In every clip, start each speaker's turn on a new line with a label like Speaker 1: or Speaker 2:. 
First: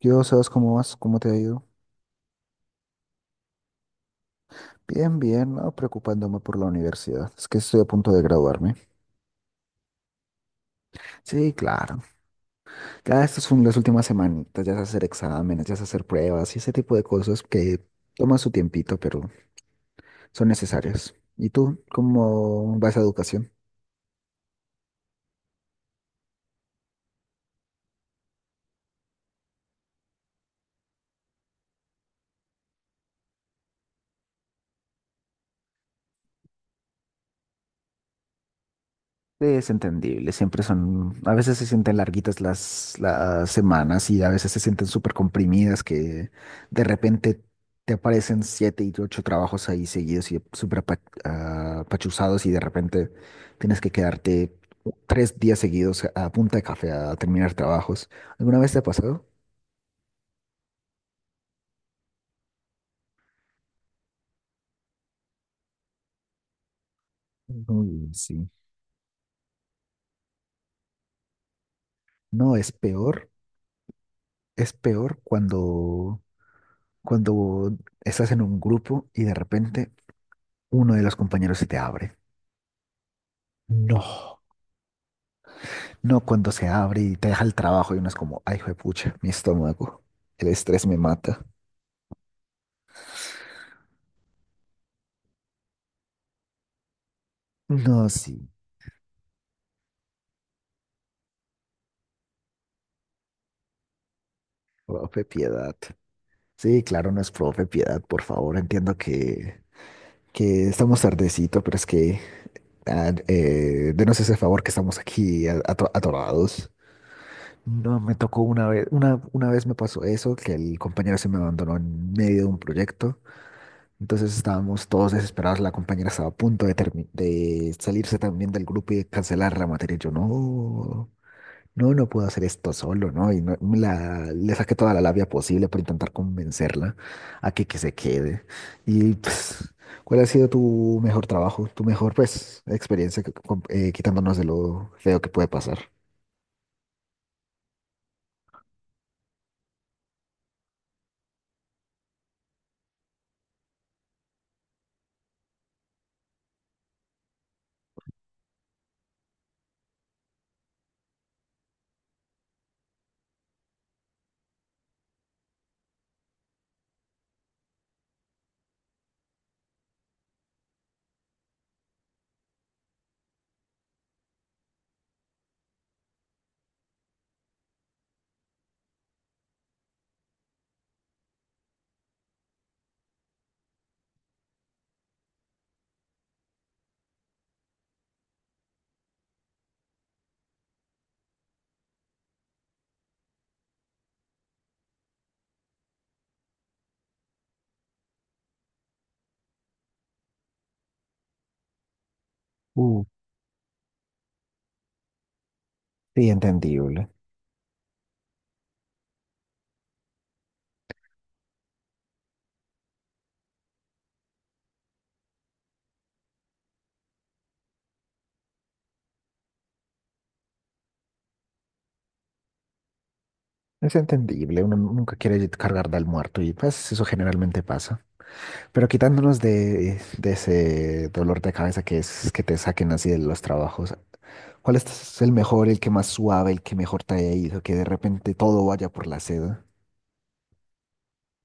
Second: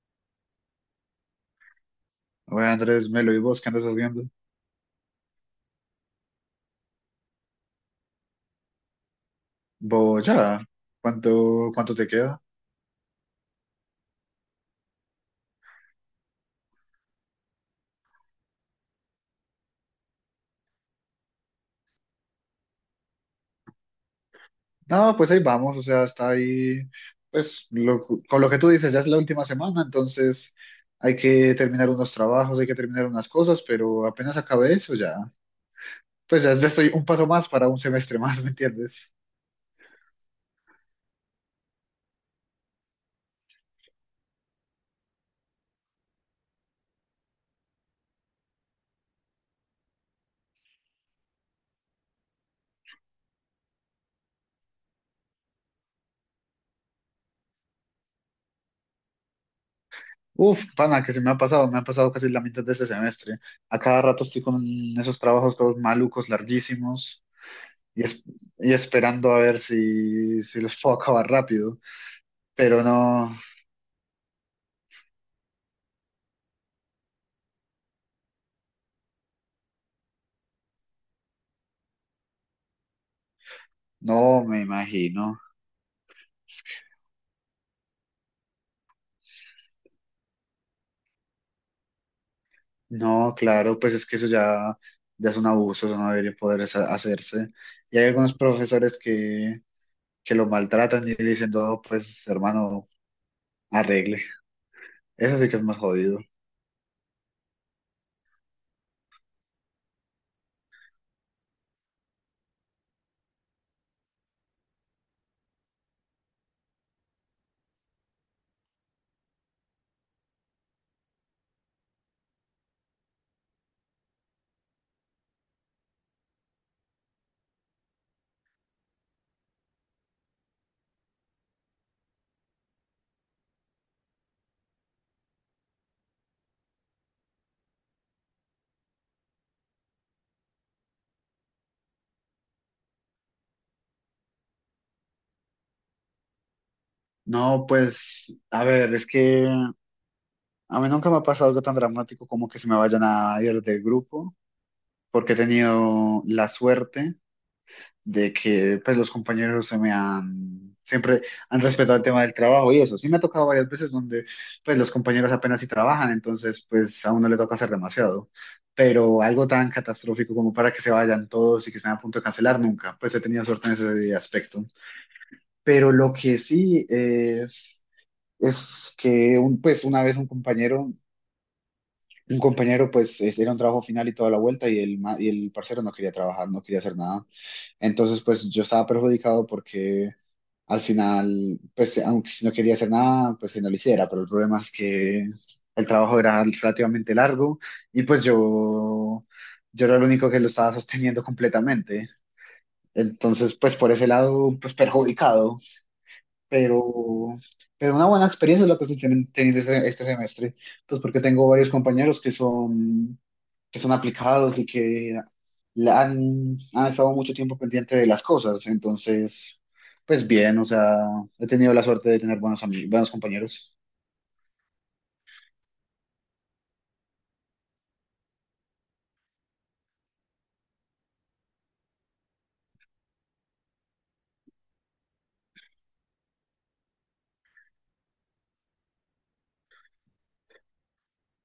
Speaker 1: Yo, ¿sabes cómo vas? ¿Cómo te ha ido?
Speaker 2: Bueno, Andrés, Melo, ¿y vos qué andas haciendo?
Speaker 1: Bien, bien, no preocupándome por la universidad. Es que estoy a punto de graduarme.
Speaker 2: Vos ya,
Speaker 1: Sí,
Speaker 2: ¿cuánto
Speaker 1: claro.
Speaker 2: te queda?
Speaker 1: Ya estas son las últimas semanitas, ya es hacer exámenes, ya es hacer pruebas y ese tipo de cosas que toman su tiempito, pero son necesarias. ¿Y tú, cómo vas a educación?
Speaker 2: No, pues ahí vamos, o sea, está ahí, pues con lo que tú dices, ya es la última semana, entonces hay que terminar unos trabajos, hay que terminar unas cosas, pero apenas acabé eso ya, pues ya estoy un paso más para un semestre más, ¿me entiendes?
Speaker 1: Es entendible, siempre son, a veces se sienten larguitas las semanas y a veces se sienten súper comprimidas que de repente te aparecen siete y ocho trabajos ahí seguidos y súper apachuzados y de repente tienes que quedarte 3 días seguidos a punta de café a terminar trabajos. ¿Alguna vez te ha pasado?
Speaker 2: Uf, pana, que se me ha pasado casi la mitad de este semestre. A cada rato estoy con esos trabajos todos malucos, larguísimos, y,
Speaker 1: Uy, sí.
Speaker 2: y esperando a ver si los puedo acabar rápido.
Speaker 1: No, es
Speaker 2: Pero
Speaker 1: peor,
Speaker 2: no,
Speaker 1: es peor cuando estás en un grupo y de repente uno de los compañeros se te abre.
Speaker 2: no
Speaker 1: No,
Speaker 2: me imagino.
Speaker 1: no cuando
Speaker 2: Es
Speaker 1: se
Speaker 2: que-
Speaker 1: abre y te deja el trabajo y uno es como, ay, juepucha mi estómago, el estrés me mata.
Speaker 2: No, claro, pues es que eso ya, ya es un abuso, eso no debería poder hacerse. Y hay
Speaker 1: No,
Speaker 2: algunos
Speaker 1: sí,
Speaker 2: profesores que lo maltratan y dicen, no, pues hermano, arregle.
Speaker 1: profe,
Speaker 2: Eso sí que es
Speaker 1: piedad.
Speaker 2: más jodido.
Speaker 1: Sí, claro, no es profe, piedad, por favor, entiendo que estamos tardecito, pero es que denos ese favor que estamos aquí atorados. No, me tocó una vez me pasó eso, que el compañero se me abandonó en medio de un proyecto. Entonces estábamos todos desesperados, la compañera estaba a punto de, termi- de salirse también del grupo y de cancelar la materia. Yo no, no, no puedo hacer esto solo, ¿no? Y le saqué toda la labia posible para intentar convencerla a que se quede. Y pues, ¿cuál ha sido tu mejor trabajo, tu mejor pues experiencia quitándonos de lo feo que puede pasar?
Speaker 2: No, pues, a ver, es que a mí nunca me ha pasado algo tan dramático como que se me vayan a ir del grupo, porque he tenido la suerte de que pues los compañeros se me han, siempre han respetado el tema del trabajo y eso. Sí me ha tocado varias veces donde pues los compañeros apenas si trabajan, entonces pues a uno le toca hacer demasiado. Pero algo tan catastrófico como para que se vayan todos y que estén a punto de cancelar, nunca. Pues he tenido suerte en ese aspecto. Pero lo que sí es que un, pues una vez un compañero... Un compañero, pues, era un trabajo final y toda la vuelta, y el, y el parcero no quería trabajar, no quería hacer nada. Entonces, pues yo estaba perjudicado porque al final, pues aunque si no quería hacer nada, pues que no lo hiciera, pero el problema es que el trabajo era relativamente largo y pues yo era el único que lo estaba sosteniendo completamente.
Speaker 1: Uh,
Speaker 2: Entonces, pues por ese lado, pues perjudicado,
Speaker 1: sí, entendible.
Speaker 2: pero, pero una buena experiencia es lo que estoy teniendo este, este semestre, pues porque tengo varios compañeros que son aplicados y que la han, han estado mucho tiempo pendiente de las cosas, entonces, pues bien, o sea, he tenido la suerte de tener buenos, buenos compañeros.
Speaker 1: Es entendible, uno nunca quiere cargar al muerto y pues eso generalmente pasa. Pero quitándonos de ese dolor de cabeza que es que te saquen así de los trabajos, ¿cuál es el mejor, el que más suave, el que mejor te haya ido, que de repente todo vaya por la seda?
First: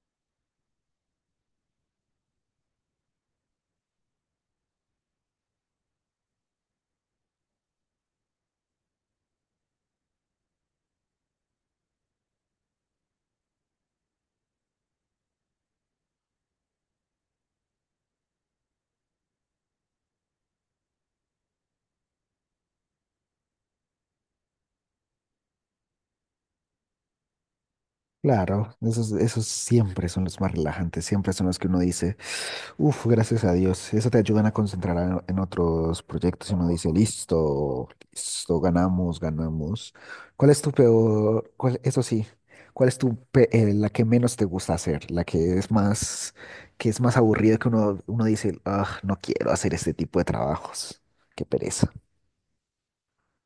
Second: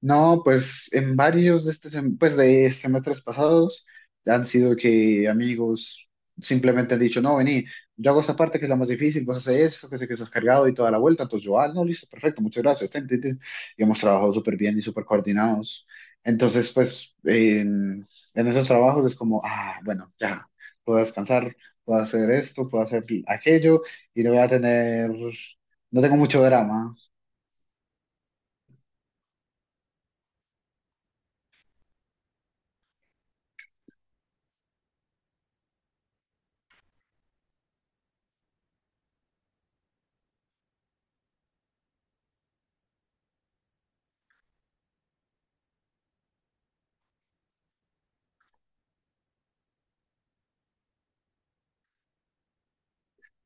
Speaker 2: No, pues en varios de este pues de semestres pasados han sido que amigos simplemente han dicho, no, vení, yo hago esta parte que es la más difícil, vos haces eso, que sé que estás cargado y toda la vuelta, entonces yo, ah, no, listo, perfecto, muchas gracias, ten, ten, ten. Y hemos trabajado súper bien y súper coordinados. Entonces, pues en esos trabajos es como, ah, bueno, ya, puedo descansar, puedo hacer esto, puedo hacer aquello y no voy a tener, no tengo mucho drama.
Speaker 1: Claro, esos, esos siempre son los más relajantes, siempre son los que uno dice. Uf, gracias a Dios. Eso te ayudan a concentrar en otros proyectos y uno dice, listo, listo, ganamos, ganamos. ¿Cuál es tu peor, cuál, eso sí, cuál es tu, la que menos te gusta hacer, la que es más aburrida que uno, uno dice, ah, no quiero hacer este tipo de trabajos, qué pereza.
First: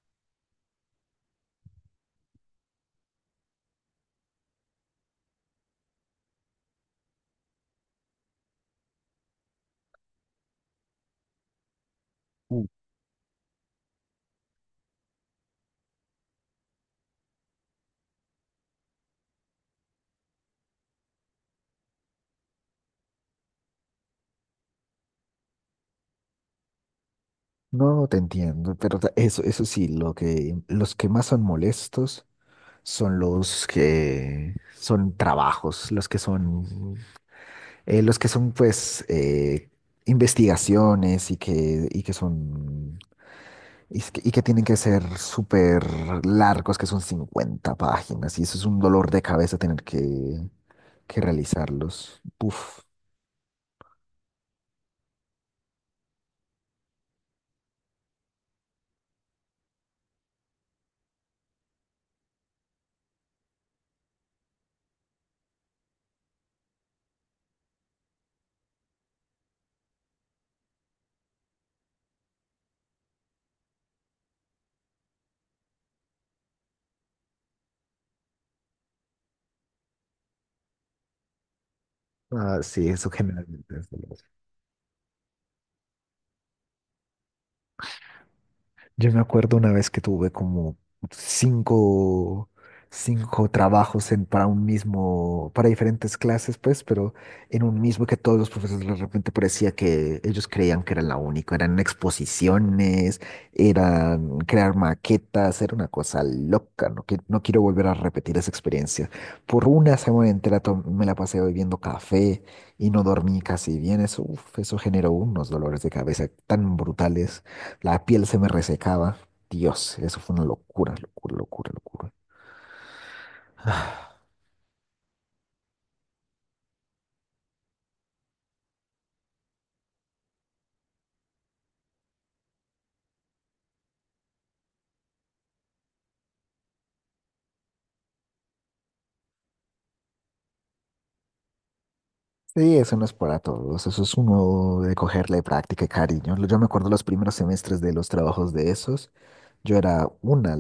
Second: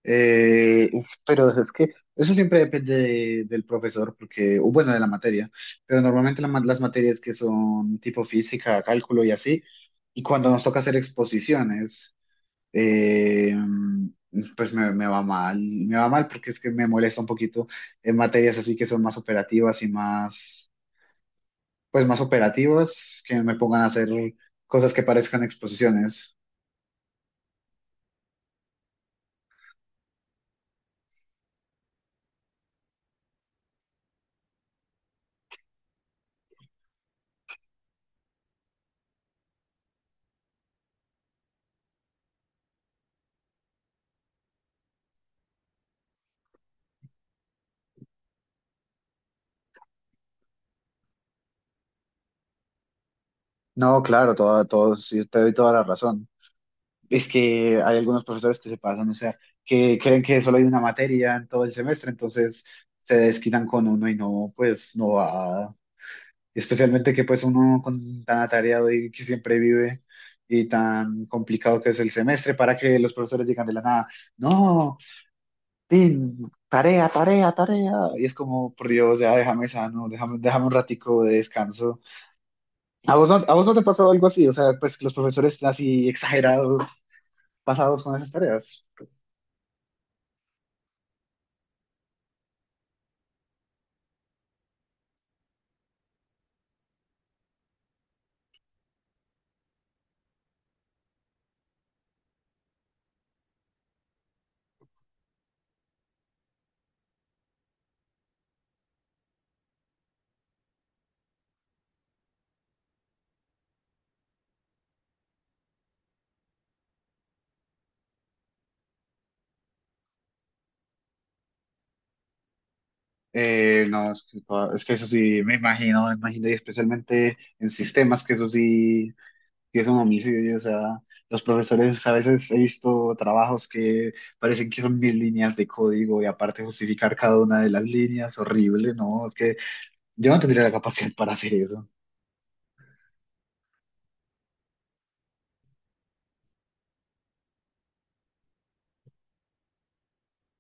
Speaker 2: Uf, pero es que eso siempre depende del profesor, porque, o bueno, de la materia, pero normalmente la las materias que son tipo física, cálculo y así, y cuando nos toca hacer exposiciones,
Speaker 1: Mm.
Speaker 2: eh, pues me, me va mal porque es que me molesta un poquito en materias así que son más operativas y más, pues más operativas, que me pongan a hacer cosas que parezcan exposiciones.
Speaker 1: No te entiendo, pero eso, eso sí, los que más son molestos son los que son trabajos, los que son, pues, investigaciones y que son, y, es que y que tienen que ser súper largos, que son 50 páginas, y eso es un dolor de cabeza tener que realizarlos. Uf.
Speaker 2: No, claro, todo, todo, sí, te doy toda la razón. Es que hay algunos profesores que se pasan, o sea, que creen que solo hay una materia en todo el semestre, entonces se desquitan con uno y no, pues no va. Especialmente que pues uno con tan atareado y que siempre vive y tan complicado que es el semestre para que los profesores digan de la nada, no, Tim, tarea, tarea, tarea. Y es como, por Dios, ya déjame sano, déjame, déjame un ratico de descanso.
Speaker 1: Ah, sí, eso
Speaker 2: A vos no
Speaker 1: generalmente
Speaker 2: te ha
Speaker 1: es
Speaker 2: pasado
Speaker 1: dolor.
Speaker 2: algo así? O sea, pues los profesores así exagerados, pasados con esas tareas.
Speaker 1: Yo me acuerdo una vez que tuve como cinco, cinco trabajos en, para un mismo, para diferentes clases, pues, pero en un mismo que todos los profesores de repente parecía que ellos creían que era la única. Eran exposiciones, eran crear maquetas, era una cosa loca. No, que, no quiero volver a repetir esa experiencia. Por una semana entera me la pasé bebiendo café y no dormí casi bien. Eso, uf, eso generó unos dolores de cabeza tan brutales. La piel se me resecaba. Dios, eso fue una locura, locura, locura, locura.
Speaker 2: No, es que, es que eso sí, me imagino, y especialmente en sistemas, que eso sí, sí es un homicidio, o sea, los profesores a veces he visto trabajos que parecen que son mil líneas de código y aparte justificar cada una de las líneas, horrible, no, es que yo no tendría la capacidad para hacer eso.
Speaker 1: Sí, eso no es para todos. Eso es uno de cogerle práctica y cariño. Yo me acuerdo los primeros semestres de los trabajos de esos. Yo era una,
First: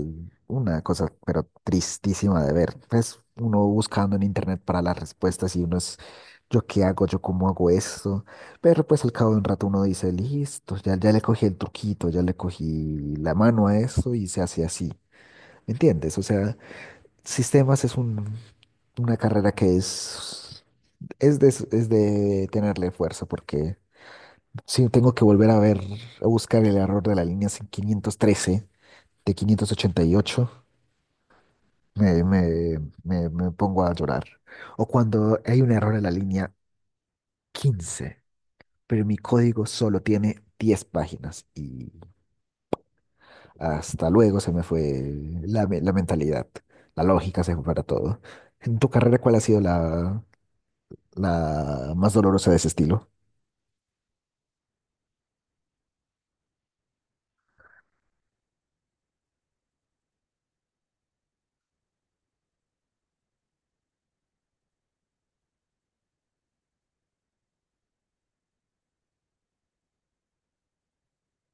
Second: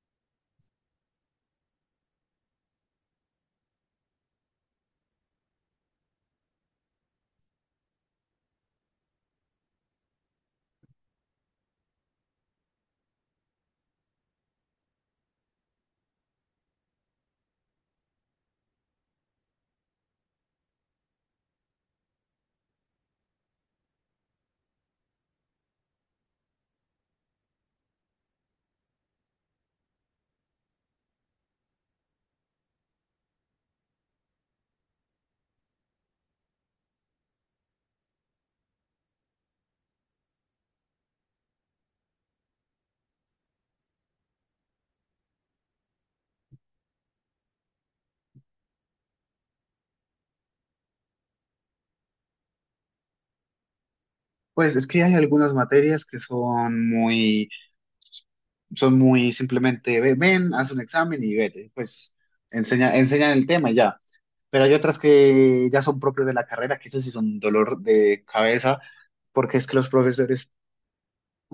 Speaker 1: una cosa, pero tristísima de ver. Pues uno buscando en internet para las respuestas y uno es, ¿yo qué hago? ¿Yo cómo hago esto? Pero pues al cabo de un rato uno dice, listo, ya, ya le cogí el truquito, ya le cogí la mano a eso y se hace así. ¿Me entiendes? O sea, Sistemas es una carrera que es, es de tenerle fuerza, porque sí, tengo que volver a ver, a buscar el error de la línea 513, de 588, me, me, me pongo a llorar. O cuando hay un error en la línea 15, pero mi código solo tiene 10 páginas y hasta luego se me fue la, la mentalidad, la lógica se fue para todo. En tu carrera, ¿cuál ha sido la más dolorosa de ese estilo?
Speaker 2: Pues es que hay algunas materias que son muy... Son muy simplemente, ven, haz un examen y vete. Pues enseña, enseñan el tema y ya. Pero hay otras que ya son propias de la carrera, que eso sí son dolor de cabeza, porque es que los profesores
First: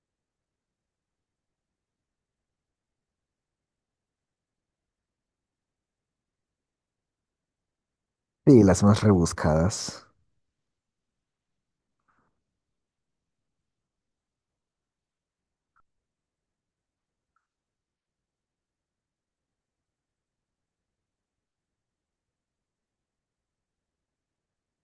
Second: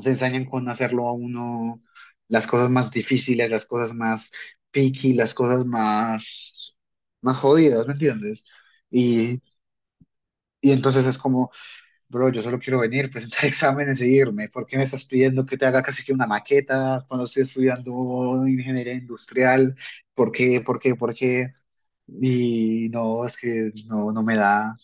Speaker 2: se ensañan con hacerlo a uno las cosas más difíciles, las cosas más picky, las cosas más, más jodidas, ¿me entiendes?
Speaker 1: Sí, las más
Speaker 2: Y,
Speaker 1: rebuscadas.
Speaker 2: y entonces es como, bro, yo solo quiero venir, presentar exámenes e irme. ¿Por qué me estás pidiendo que te haga casi que una maqueta cuando estoy estudiando ingeniería industrial? ¿Por qué? ¿Por qué? ¿Por qué? Y no, es que no, no me da.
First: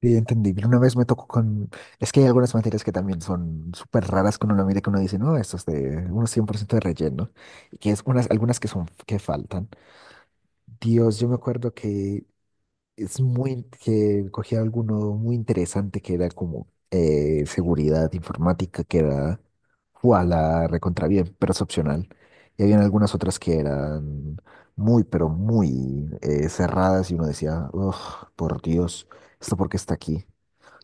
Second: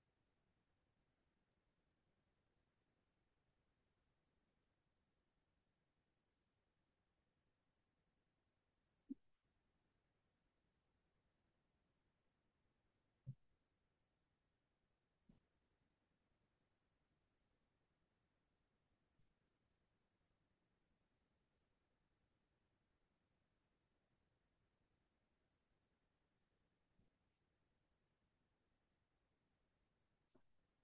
Speaker 1: Sí, entendible. Una vez me tocó con... Es que hay algunas materias que también son súper raras que uno lo mira y que uno dice, no, esto es de unos 100% de relleno. Y que es unas, algunas que son, que faltan. Dios, yo me acuerdo que es muy, que cogía alguno muy interesante que era como seguridad informática, que era fue a la recontra bien, pero es opcional. Y habían algunas otras que eran muy, pero muy cerradas y uno decía, "Uf, por Dios, ¿esto por qué está aquí?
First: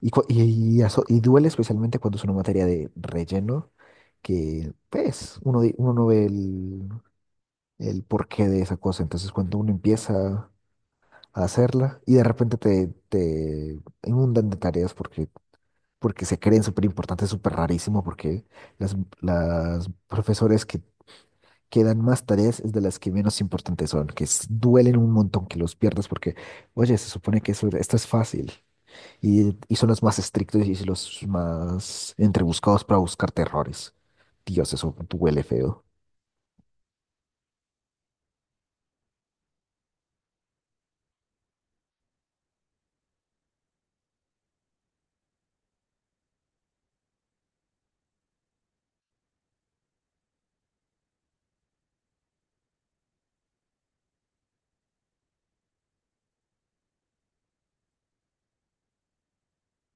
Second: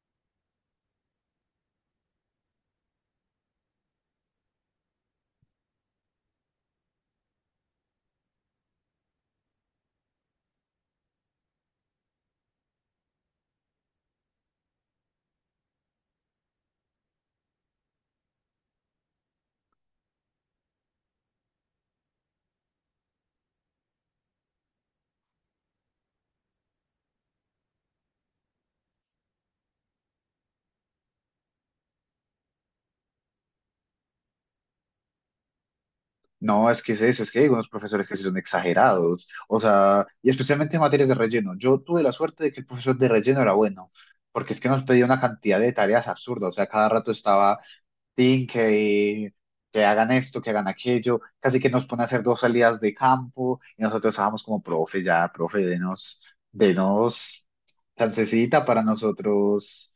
Speaker 1: Y, cu- y, y duele especialmente cuando es una materia de relleno, que pues uno, uno no ve el porqué de esa cosa. Entonces cuando uno empieza a hacerla y de repente te inundan de tareas porque, porque se creen súper importantes, súper rarísimo, porque las profesores que dan más tareas es de las que menos importantes son, que duelen un montón que los pierdas porque, oye, se supone que eso, esto es fácil y son los más estrictos y los más entrebuscados para buscar errores. Dios, eso duele feo.
Speaker 2: No, es que es eso, es que hay unos profesores que sí son exagerados. O sea, y especialmente en materias de relleno. Yo tuve la suerte de que el profesor de relleno era bueno, porque es que nos pedía una cantidad de tareas absurdas. O sea, cada rato estaba tin, que hagan esto, que hagan aquello, casi que nos pone a hacer dos salidas de campo y nosotros estábamos como, profe, ya, profe, denos, denos chancecita para nosotros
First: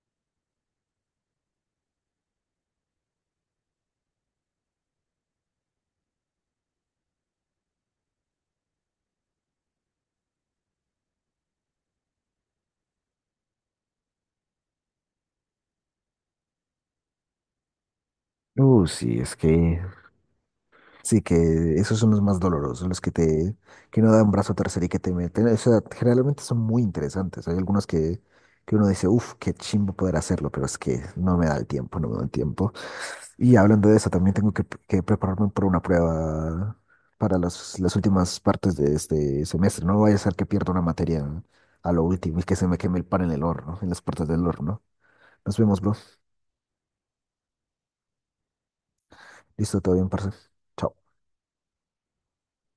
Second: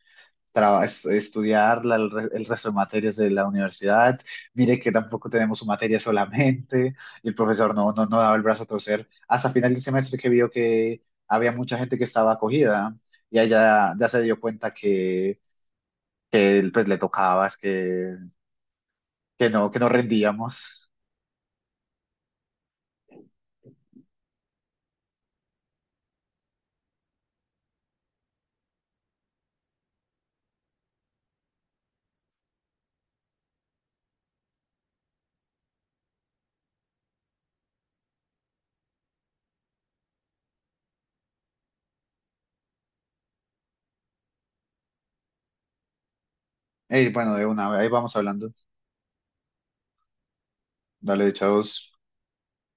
Speaker 2: estudiar el, el resto de materias de la universidad, mire que tampoco tenemos su materia solamente y el profesor no, no, no daba el brazo a torcer hasta final del semestre que vio que había mucha gente que estaba acogida y ella ya se dio cuenta que él, pues le tocaba es
Speaker 1: Sí, es
Speaker 2: que
Speaker 1: que
Speaker 2: no rendíamos.
Speaker 1: Sí, que esos son los más dolorosos, los que que no dan brazo a torcer y que te meten. O sea, generalmente son muy interesantes. Hay algunos que uno dice, uff, qué chimbo poder hacerlo, pero es que no me da el tiempo, no me da el tiempo. Y hablando de eso, también tengo que prepararme por una prueba para las últimas partes de este semestre. No vaya a ser que pierda una materia a lo último y que se me queme el pan en el horno, en las puertas del horno. Nos vemos, bro.
Speaker 2: Bueno, de una, ahí vamos hablando.
Speaker 1: Listo, todo bien, parce. Chao.
Speaker 2: Dale, chavos.